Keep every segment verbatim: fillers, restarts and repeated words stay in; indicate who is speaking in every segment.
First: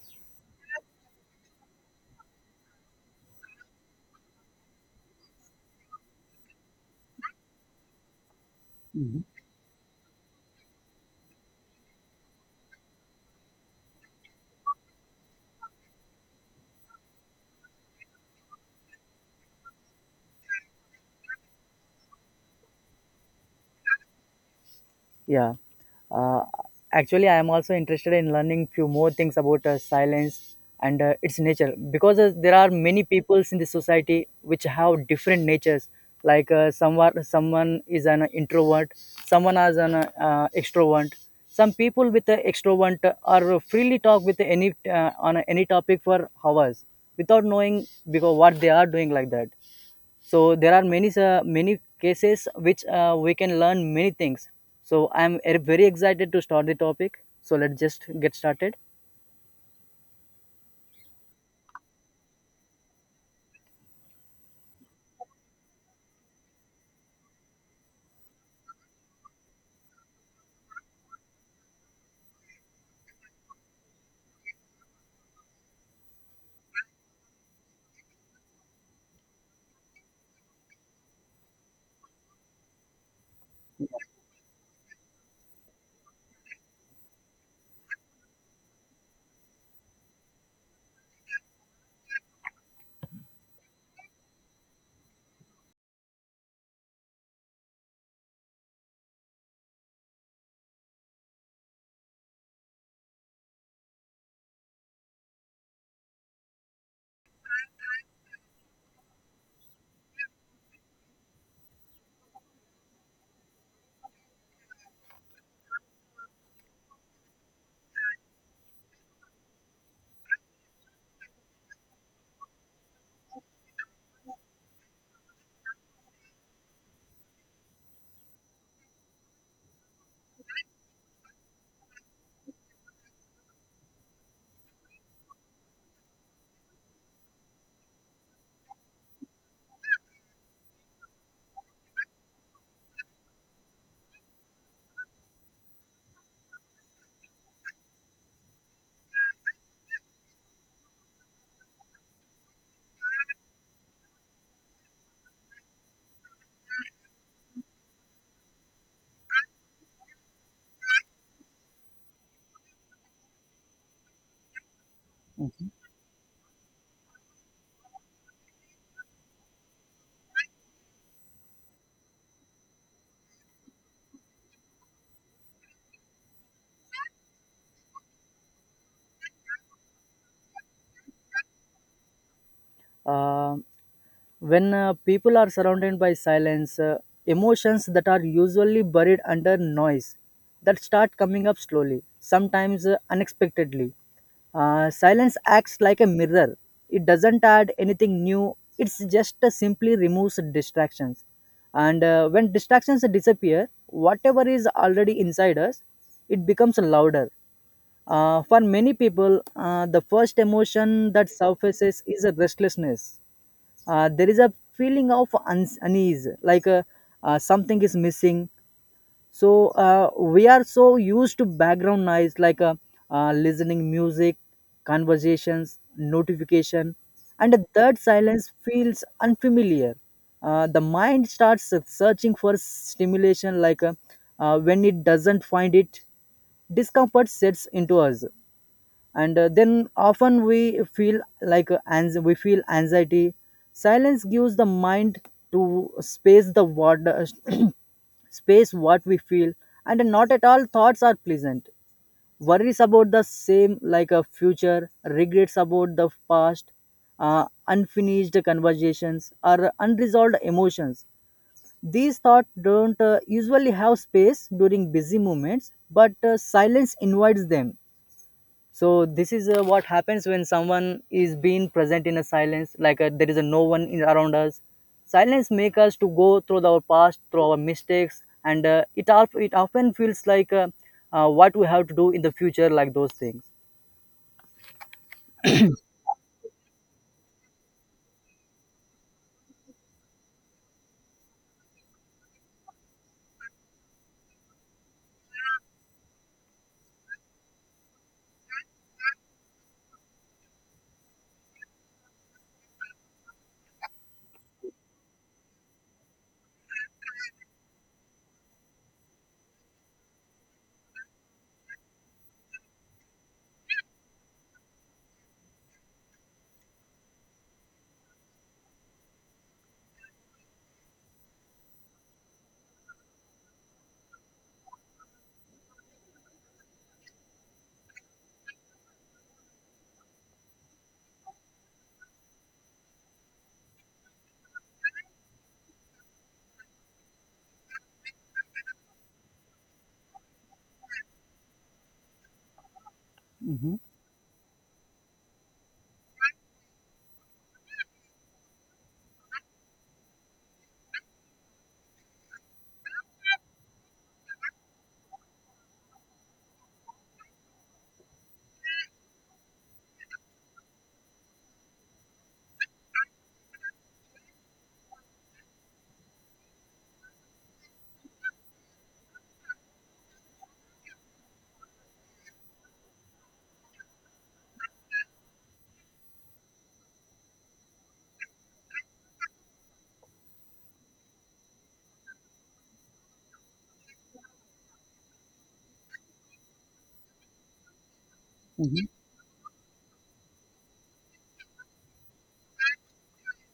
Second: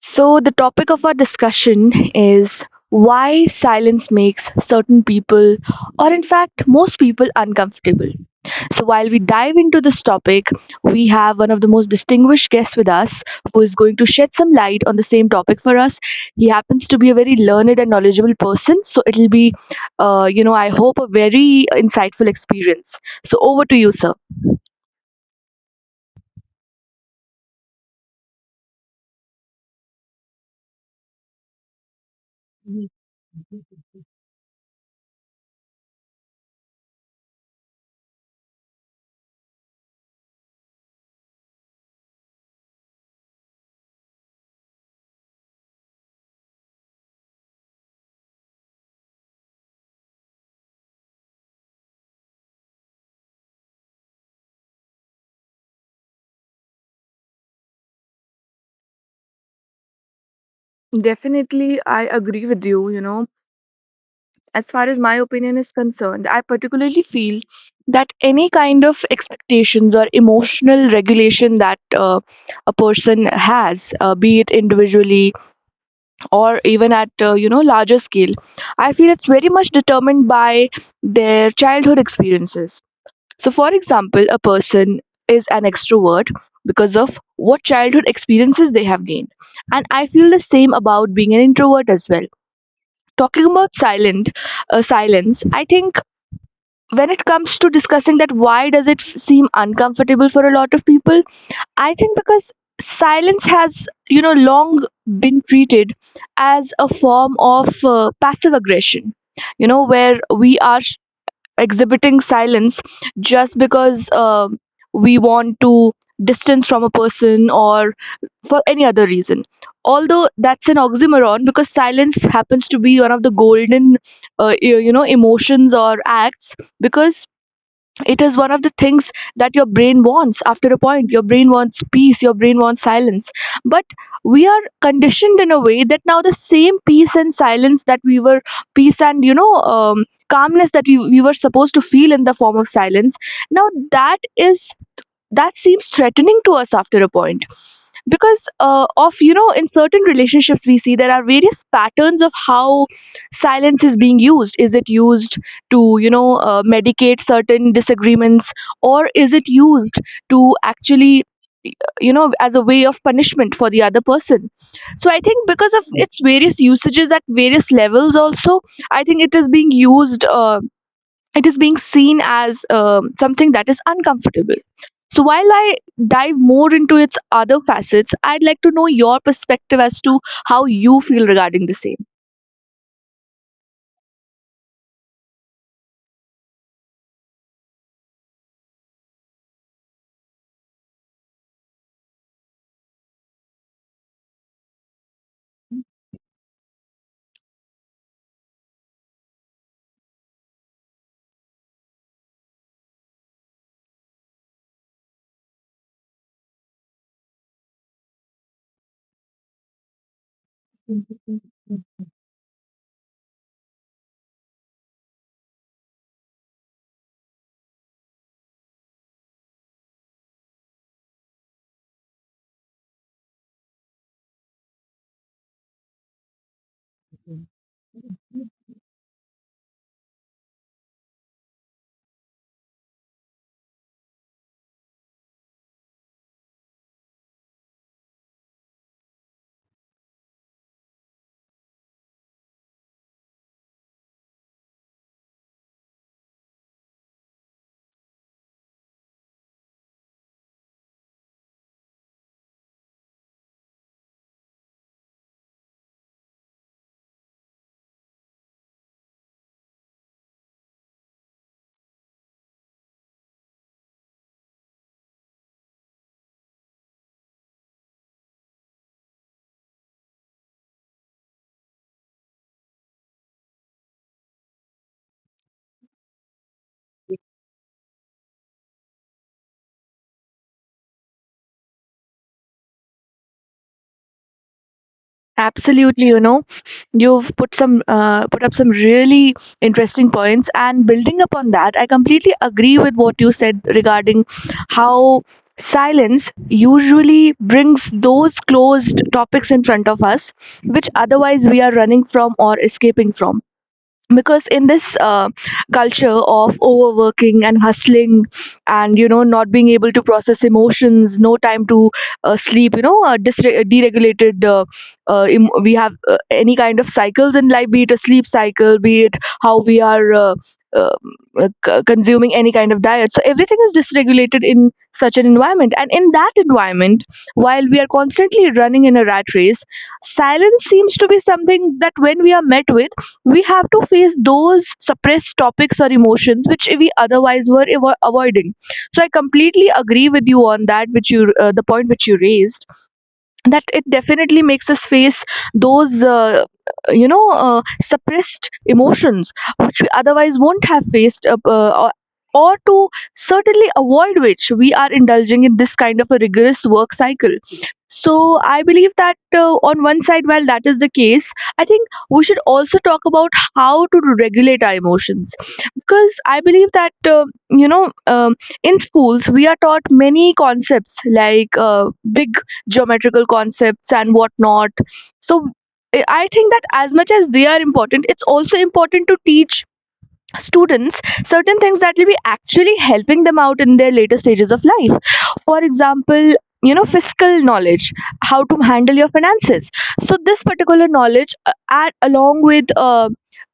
Speaker 1: So, the topic of our discussion is why silence makes certain people, or in fact, most people, uncomfortable. So, while we
Speaker 2: Mhm.
Speaker 1: dive into this topic, we have one of the most distinguished guests with us who is going to shed some light on the same topic for us. He happens to be a very learned and knowledgeable person, so it'll be, uh, you know, I hope a very insightful experience. So, over to you, sir.
Speaker 2: Yeah. Uh, Actually, I am also interested in learning few more things about uh, silence and uh, its nature because uh, there are many peoples in the society which have different natures. Like uh, someone, someone is an introvert, someone is an uh, uh, extrovert. Some people with uh, extrovert are freely talk with any uh, on any topic for hours without knowing because what they are doing like that. So there are many uh, many cases which uh, we can learn many things. So i'm er- very excited to start the topic. So let's just get started.
Speaker 1: Definitely, I agree with you. You know, as far as my opinion is concerned, I particularly feel that any kind of expectations or emotional regulation that uh, a person has, uh, be it individually or even at uh, you know larger scale, I feel it's very much determined by their childhood experiences. So, for example, a person is an extrovert because of what childhood experiences they have gained, and I feel the same about being an introvert as well. Talking about silent uh, silence, I think when it comes to discussing that why does it f- seem uncomfortable for a lot of people, I think because silence has, you know, long been treated as a form of uh, passive aggression, you know, where we are sh- exhibiting silence just because um we want to distance from a person or for any other reason, although that's an oxymoron because silence happens to be one of the golden uh, e- you know emotions or acts, because it is one of the things that your brain wants. After a point, your brain wants peace, your brain wants silence, but we are conditioned in a way that now the same peace and silence that we were peace and, you know um, calmness that we, we were supposed to feel in the form of silence, now that is that seems threatening to us after a point, because uh, of, you know, in certain relationships we see there are various patterns of how silence is being used. Is it used to, you know uh, medicate certain disagreements, or is it used to actually, you know, as a way of punishment for the other person? So I think because of its various usages at various levels also, I think it is being used uh, it is being seen as um, something that is uncomfortable. So, while I dive more into its other facets, I'd like to know your perspective as to how you feel regarding the same.
Speaker 2: Uh, when uh, people are surrounded by silence, uh, emotions that are usually buried under noise, that start coming up slowly, sometimes uh, unexpectedly. Uh, silence acts like a mirror. It doesn't add anything new. It's just uh, simply removes distractions. And uh, when distractions disappear, whatever is already inside us, it becomes louder. Uh, for many people, uh, the first emotion that surfaces is a restlessness. Uh, there is a feeling of uns unease, like uh, uh, something is missing. So uh, we are so used to background noise, like uh, uh, listening music, conversations, notification, and that silence feels unfamiliar. Uh, the mind starts searching for stimulation, like uh, uh, when it doesn't find it, discomfort sets into us. And uh, then often we feel like uh, ans- we feel anxiety. Silence gives the mind to space the water space what we feel, and not at all thoughts are pleasant. Worries about the same, like a future, regrets about the past, uh, unfinished conversations or unresolved emotions. These thoughts don't uh, usually have space during busy moments, but uh, silence invites them. So this is uh, what happens when someone is being present in a silence, like uh, there is a no one in, around us. Silence make us to go through our past, through our mistakes, and uh, it, al- it often feels like uh, uh, what we have to do in the future, like those things.
Speaker 1: Absolutely, you know, you've put some uh, put up some really interesting points, and building upon that, I completely agree with what you said regarding how silence usually brings those closed topics in front of us, which otherwise we are running from or escaping from. Because in this uh, culture of overworking and hustling, and you know, not being able to process emotions, no time to uh, sleep, you know, uh, disre- uh, deregulated, uh, uh, em- we have, uh, any kind of cycles in life, be it a sleep cycle, be it how we are, uh, uh, uh, c- consuming any kind of diet, so everything is dysregulated in such an environment, and in that environment, while we are constantly running in a rat race, silence seems to be something that when we are met with, we have to face those suppressed topics or emotions which we otherwise were avo- avoiding. So I completely agree with you on that, which you uh, the point which you raised, that
Speaker 2: Hmm.
Speaker 1: it definitely makes us face those uh, you know uh, suppressed emotions which we otherwise won't have faced uh, uh, or or to certainly avoid, which we are indulging in this kind of a rigorous work cycle. So I believe that, uh, on one side, while that is the case, I think we should also talk about how to regulate our emotions, because I believe that, uh, you know um, in schools we are taught many concepts like, uh, big geometrical concepts and whatnot. So i I think that as much as they are important, it's also important to teach students certain things that will be actually helping them out in their later stages of life, for example, you know, fiscal knowledge, how to
Speaker 2: Hmm.
Speaker 1: handle your finances. So this particular knowledge uh, add along with, uh,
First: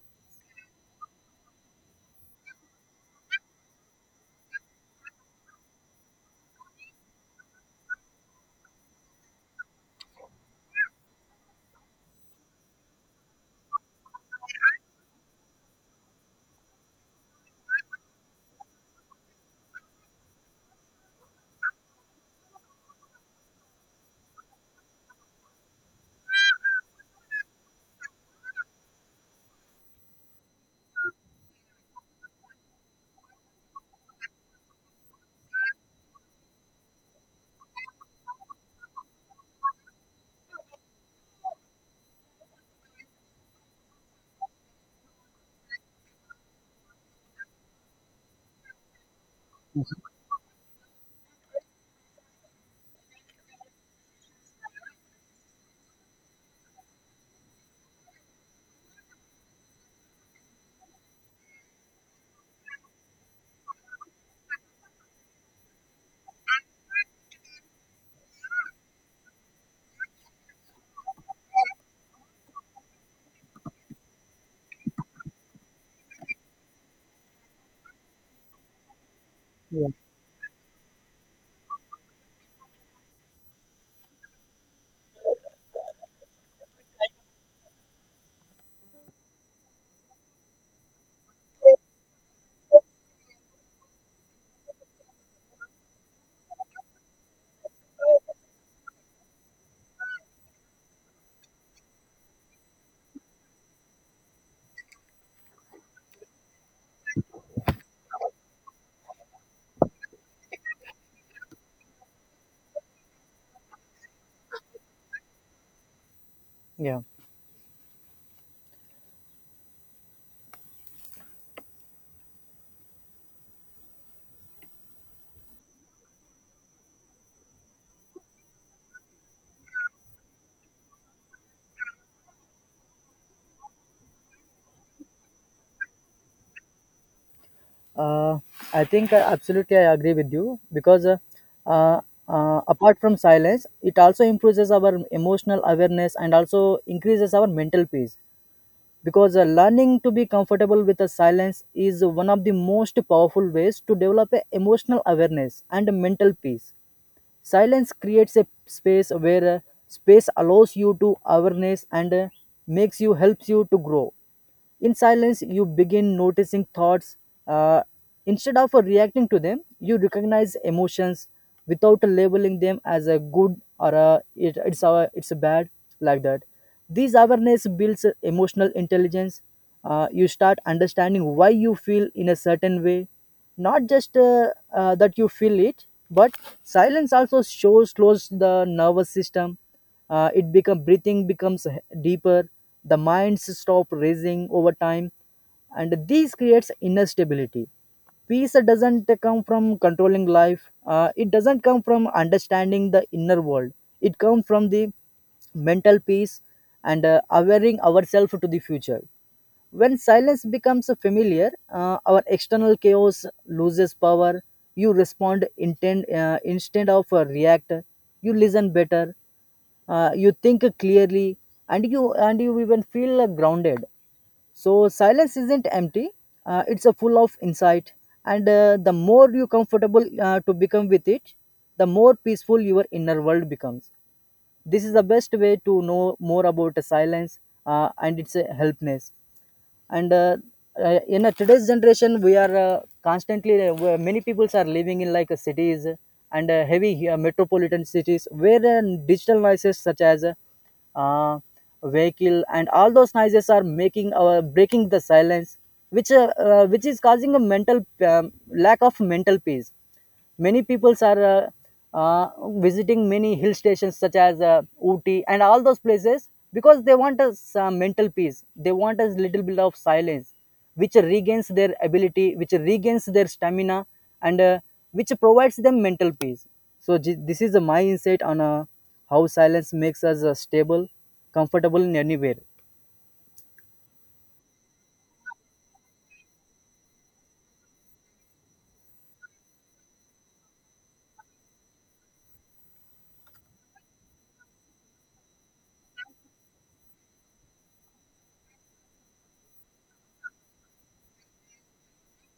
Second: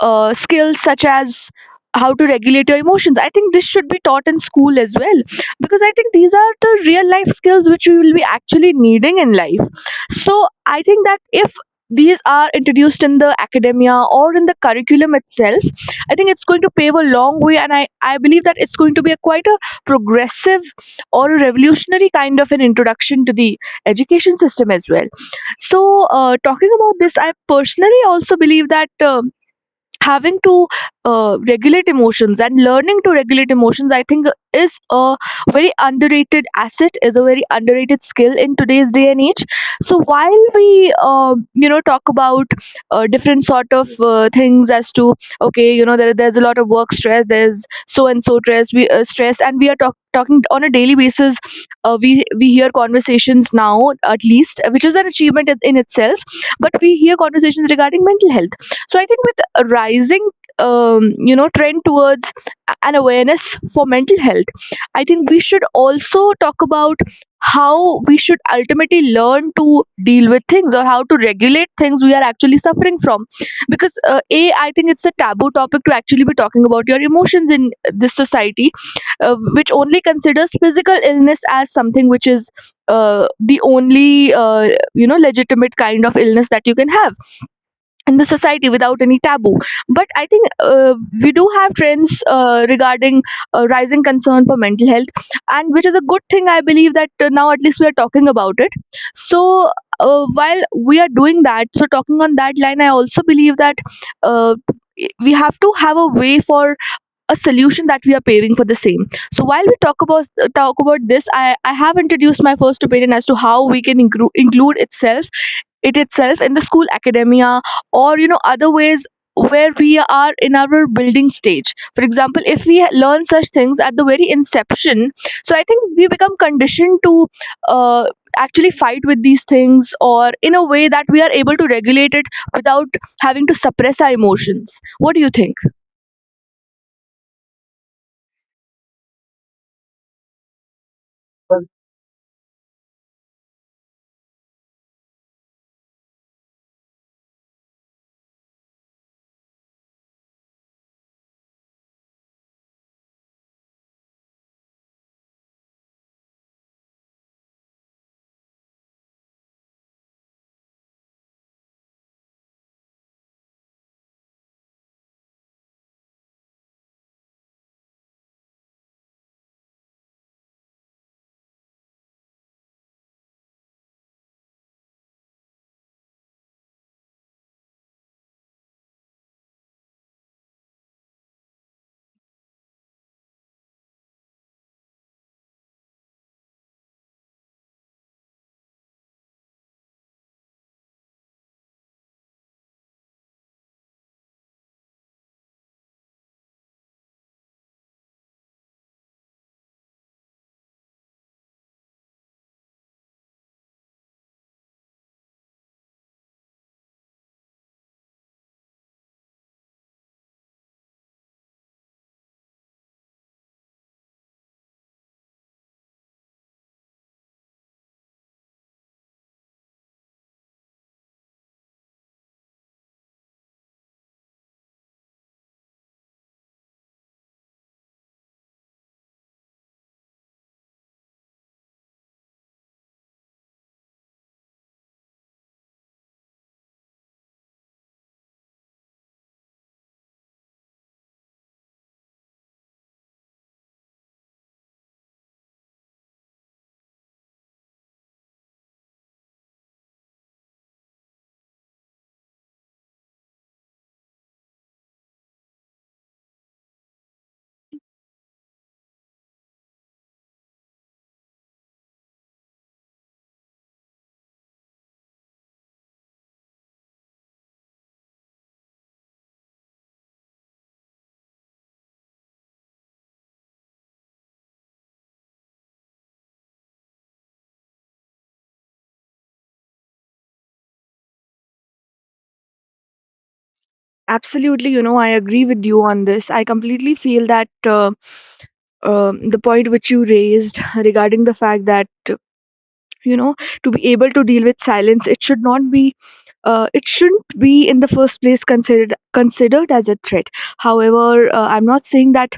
Speaker 1: uh, skills such as how to regulate your emotions, I think this should be taught in school as well, because I think these are the real life skills which we will be actually needing in life. So I think that if these are introduced in the academia or in the curriculum itself, I think it's going to pave a long way, and I, I believe that it's going to be a quite a progressive or a revolutionary kind of an introduction to the education system as well. So, uh, talking about this, I personally also believe that. Uh, having to uh, regulate emotions and learning to regulate emotions, I think is a very underrated asset, is a very underrated skill in today's day and age. So while we, uh, you know talk about, uh, different sort of uh, things as to, okay, you know, there, there's a lot of work stress, there's so and so stress, we uh, stress, and we are talk, talking on a daily basis. Uh, we we hear conversations now, at least, which is an achievement in in itself, but we hear conversations regarding mental health. So I think with a rising, um, you know trend towards a- an awareness for mental health, I think we should also talk about how we should ultimately learn to deal with things, or how to regulate things we are actually suffering from, because uh, a I think it's a taboo topic to actually be talking about your emotions in this society, uh, which
Speaker 2: Yeah.
Speaker 1: only considers physical illness as something which is uh, the only, uh, you know legitimate kind of illness that you can have in the society without any taboo. But I think, uh, we do have trends uh, regarding, uh, rising concern for mental health, and which is a good thing. I believe that, uh, now at least we are talking about it. So, uh, while we are doing that, so talking on that line, I also believe that uh, we have to have a way for a solution that we are paving for the same. So while we talk about uh, talk about this, i i have introduced my first opinion as to how we can inclu- include itself, it itself in the school
Speaker 2: Yeah.
Speaker 1: academia, or you know, other ways where we are in our building stage, for example, if we learn such things at the very inception. So I think we become conditioned to, uh, actually fight with these things, or in a way that we are able to regulate it without having to suppress our emotions. What do you think?
Speaker 2: Uh, I think uh, absolutely I agree with you. Because uh, uh, uh, apart from silence, it also improves our emotional awareness and also increases our mental peace. Because uh, learning to be comfortable with the silence is one of the most powerful ways to develop a emotional awareness and mental peace. Silence creates a space where uh, space allows you to awareness, and uh, makes you helps you to grow. In silence, you begin noticing thoughts. Uh, Instead of uh, reacting to them, you recognize emotions without labeling them as a good or a, it, it's, a, it's a bad, like that. This awareness builds uh, emotional intelligence. Uh, you start understanding why you feel in a certain way, not just uh, uh, that you feel it, but silence also shows close the nervous system. Uh, it become breathing becomes deeper. The minds stop racing over time, and this creates inner stability. Peace doesn't come from controlling life, uh, it doesn't come from understanding the inner world, it comes from the mental peace and uh, awareing ourselves to the future. When silence becomes familiar, uh, our external chaos loses power. You respond intent, uh, instead of uh, react. You listen better, uh, you think clearly, and you and you even feel uh, grounded. So silence isn't empty, uh, it's a full of insight. And uh, the more you comfortable uh, to become with it, the more peaceful your inner world becomes. This is the best way to know more about silence, uh, and its uh, helpness. And uh, uh, in uh, today's generation, we are uh, constantly uh, where many peoples are living in, like uh, cities and uh, heavy uh, metropolitan cities, where uh, digital noises such as uh, vehicle and all those noises are making our breaking the silence, which uh, uh, which is causing a mental um, lack of mental peace. Many peoples are uh, uh, visiting many hill stations such as uh, Ooty and all those places because they want a some mental peace. They want a little bit of silence, which regains their ability, which regains their stamina, and uh, which provides them mental peace. So j- this is uh, my insight on uh, how silence makes us uh, stable, comfortable in anywhere.
Speaker 1: Absolutely, you know, I agree with you on this. I completely feel that, uh, um the point which you raised regarding the fact that, uh, you know, to be able to deal with silence, it should not be. Uh, it shouldn't be in the first place considered considered as a threat. However, uh, I'm not saying that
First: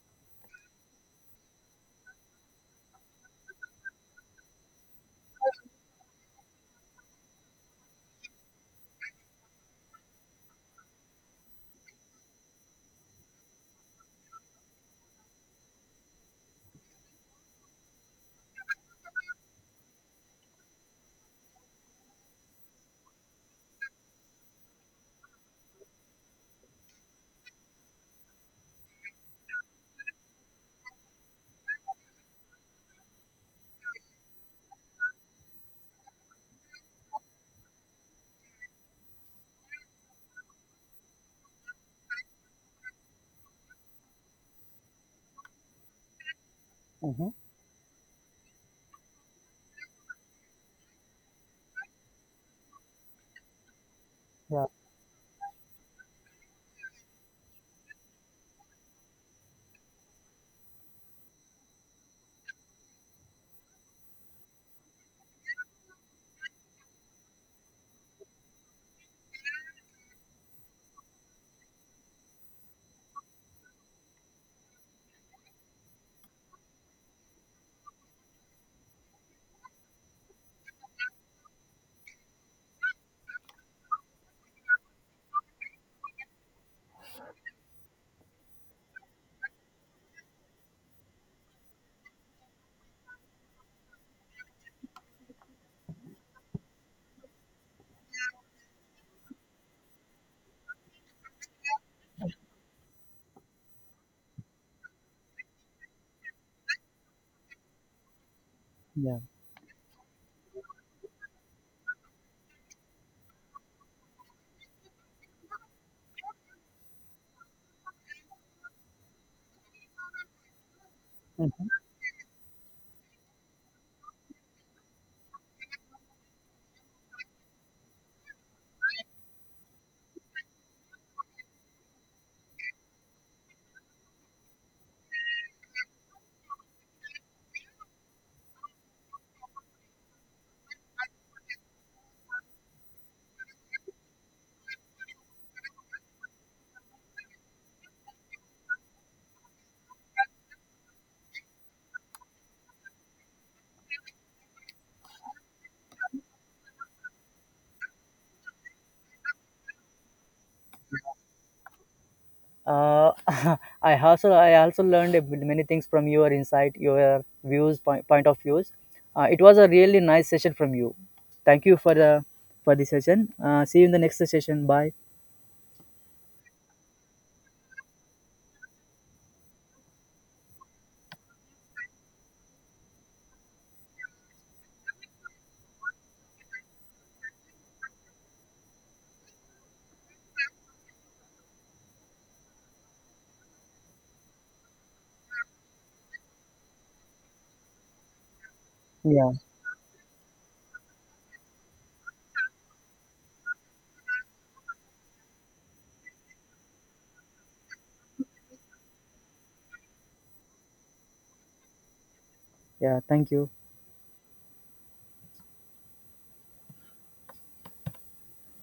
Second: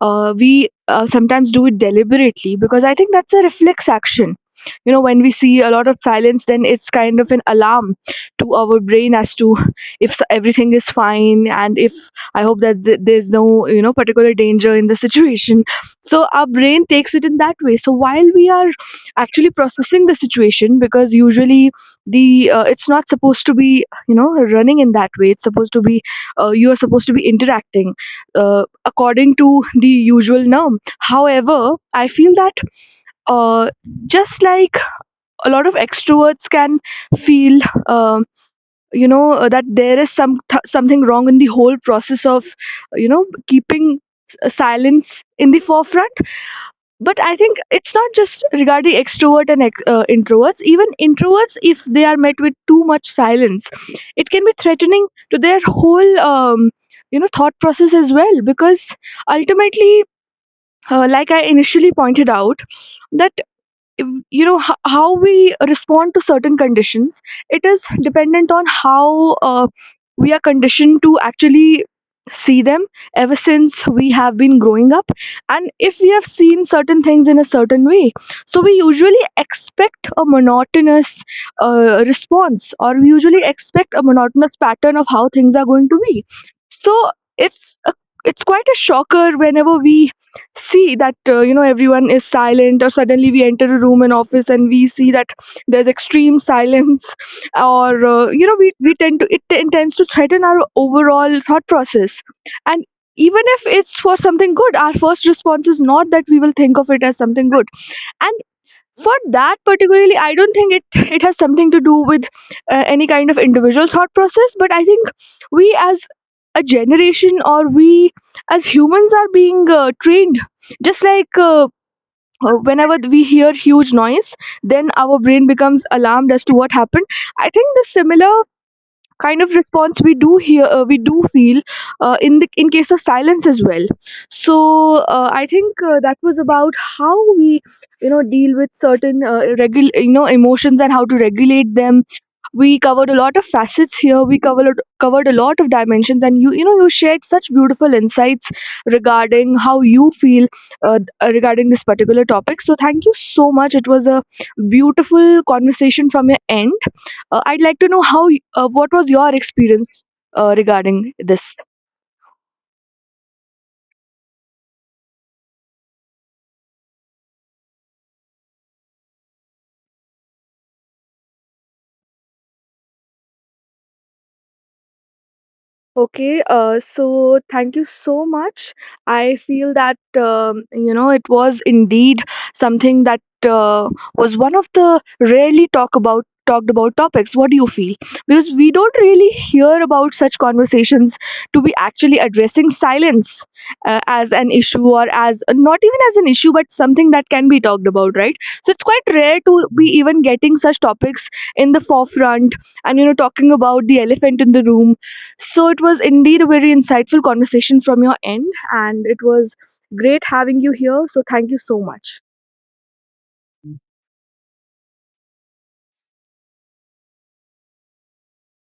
Speaker 1: uh, we uh, sometimes do it deliberately, because I think that's a reflex action. You know, when we see a lot of silence, then it's kind of an alarm to our brain as to if s- everything is fine, and if I hope that th- there's no, you know, particular danger in the situation. So our brain takes it in that way, so while we are actually processing the situation, because usually the uh, it's not supposed to be, you know, running in that way, it's supposed to be, uh, you are supposed to be interacting, uh, according to the usual norm. However, I feel that, uh, just like a lot of extroverts can feel, uh, you know, uh, that there is some th- something wrong in the whole process of, you know, keeping s- uh, silence in the forefront. But
Speaker 2: Mhm.
Speaker 1: I think it's not just regarding extrovert and ex- uh, introverts. Even introverts, if they are met with too much silence, it can be
Speaker 2: Yeah,
Speaker 1: threatening to their whole. Um, you know, thought process as well, because ultimately, uh, like I initially pointed out, that if- you know, h- how we respond to certain conditions, it is dependent on how, uh, we are conditioned to actually see them ever since we have been growing up. And if we have seen certain things in a certain way, so we usually expect a monotonous uh, response, or we usually expect a monotonous pattern of how things are going to be. So it's a, it's quite a shocker whenever we see that, uh, you know, everyone is silent, or suddenly we enter a room in office and we see that there's extreme silence or uh, you know, we, we tend to it, t- tends to threaten our overall thought process. And even if it's for something good, our first response is not that we will think of it as something good. For
Speaker 2: yeah.
Speaker 1: that particularly, I don't think it it has something to do with, uh, any kind of individual thought process, but I think we as a generation, or we as humans, are being uh, trained, just like, uh, uh, whenever we hear huge noise, then our brain becomes alarmed as to what happened. I think the similar kind of response we do hear uh, we do feel, uh, in the in case of silence as well. So, uh, i think uh, that was about how we, you know, deal with certain, uh, regul- you know emotions, and how to regulate them. We covered a lot of facets here, we covered covered a lot of dimensions, and you you know, you shared such beautiful insights regarding how you feel, uh, regarding this particular topic. So thank you so much, it was a beautiful conversation from your end. uh, I'd like to know how y- uh, what was your experience, uh, regarding this?
Speaker 2: Uh, I also I also learned a bit- many things from your insight, your views, point, point of views. Uh, it was a really nice session from you. Thank you for the for the session. Uh, see you in the next session. Bye.
Speaker 1: Okay, uh, so thank you so much. I feel that, um, you know, it was indeed something that, uh, was one of the rarely talk about talked about topics. What do you feel? Because we don't really hear about such conversations to be actually addressing silence, uh, as an issue, or as not even as an issue, but something that can be talked about, right? So it's quite
Speaker 2: Yeah,
Speaker 1: rare to be even getting such topics in the forefront, and you know, talking about the elephant in the room. So it was indeed a very insightful conversation from your end, and it was great having you here. So thank you so much.
Speaker 2: yeah. Thank you.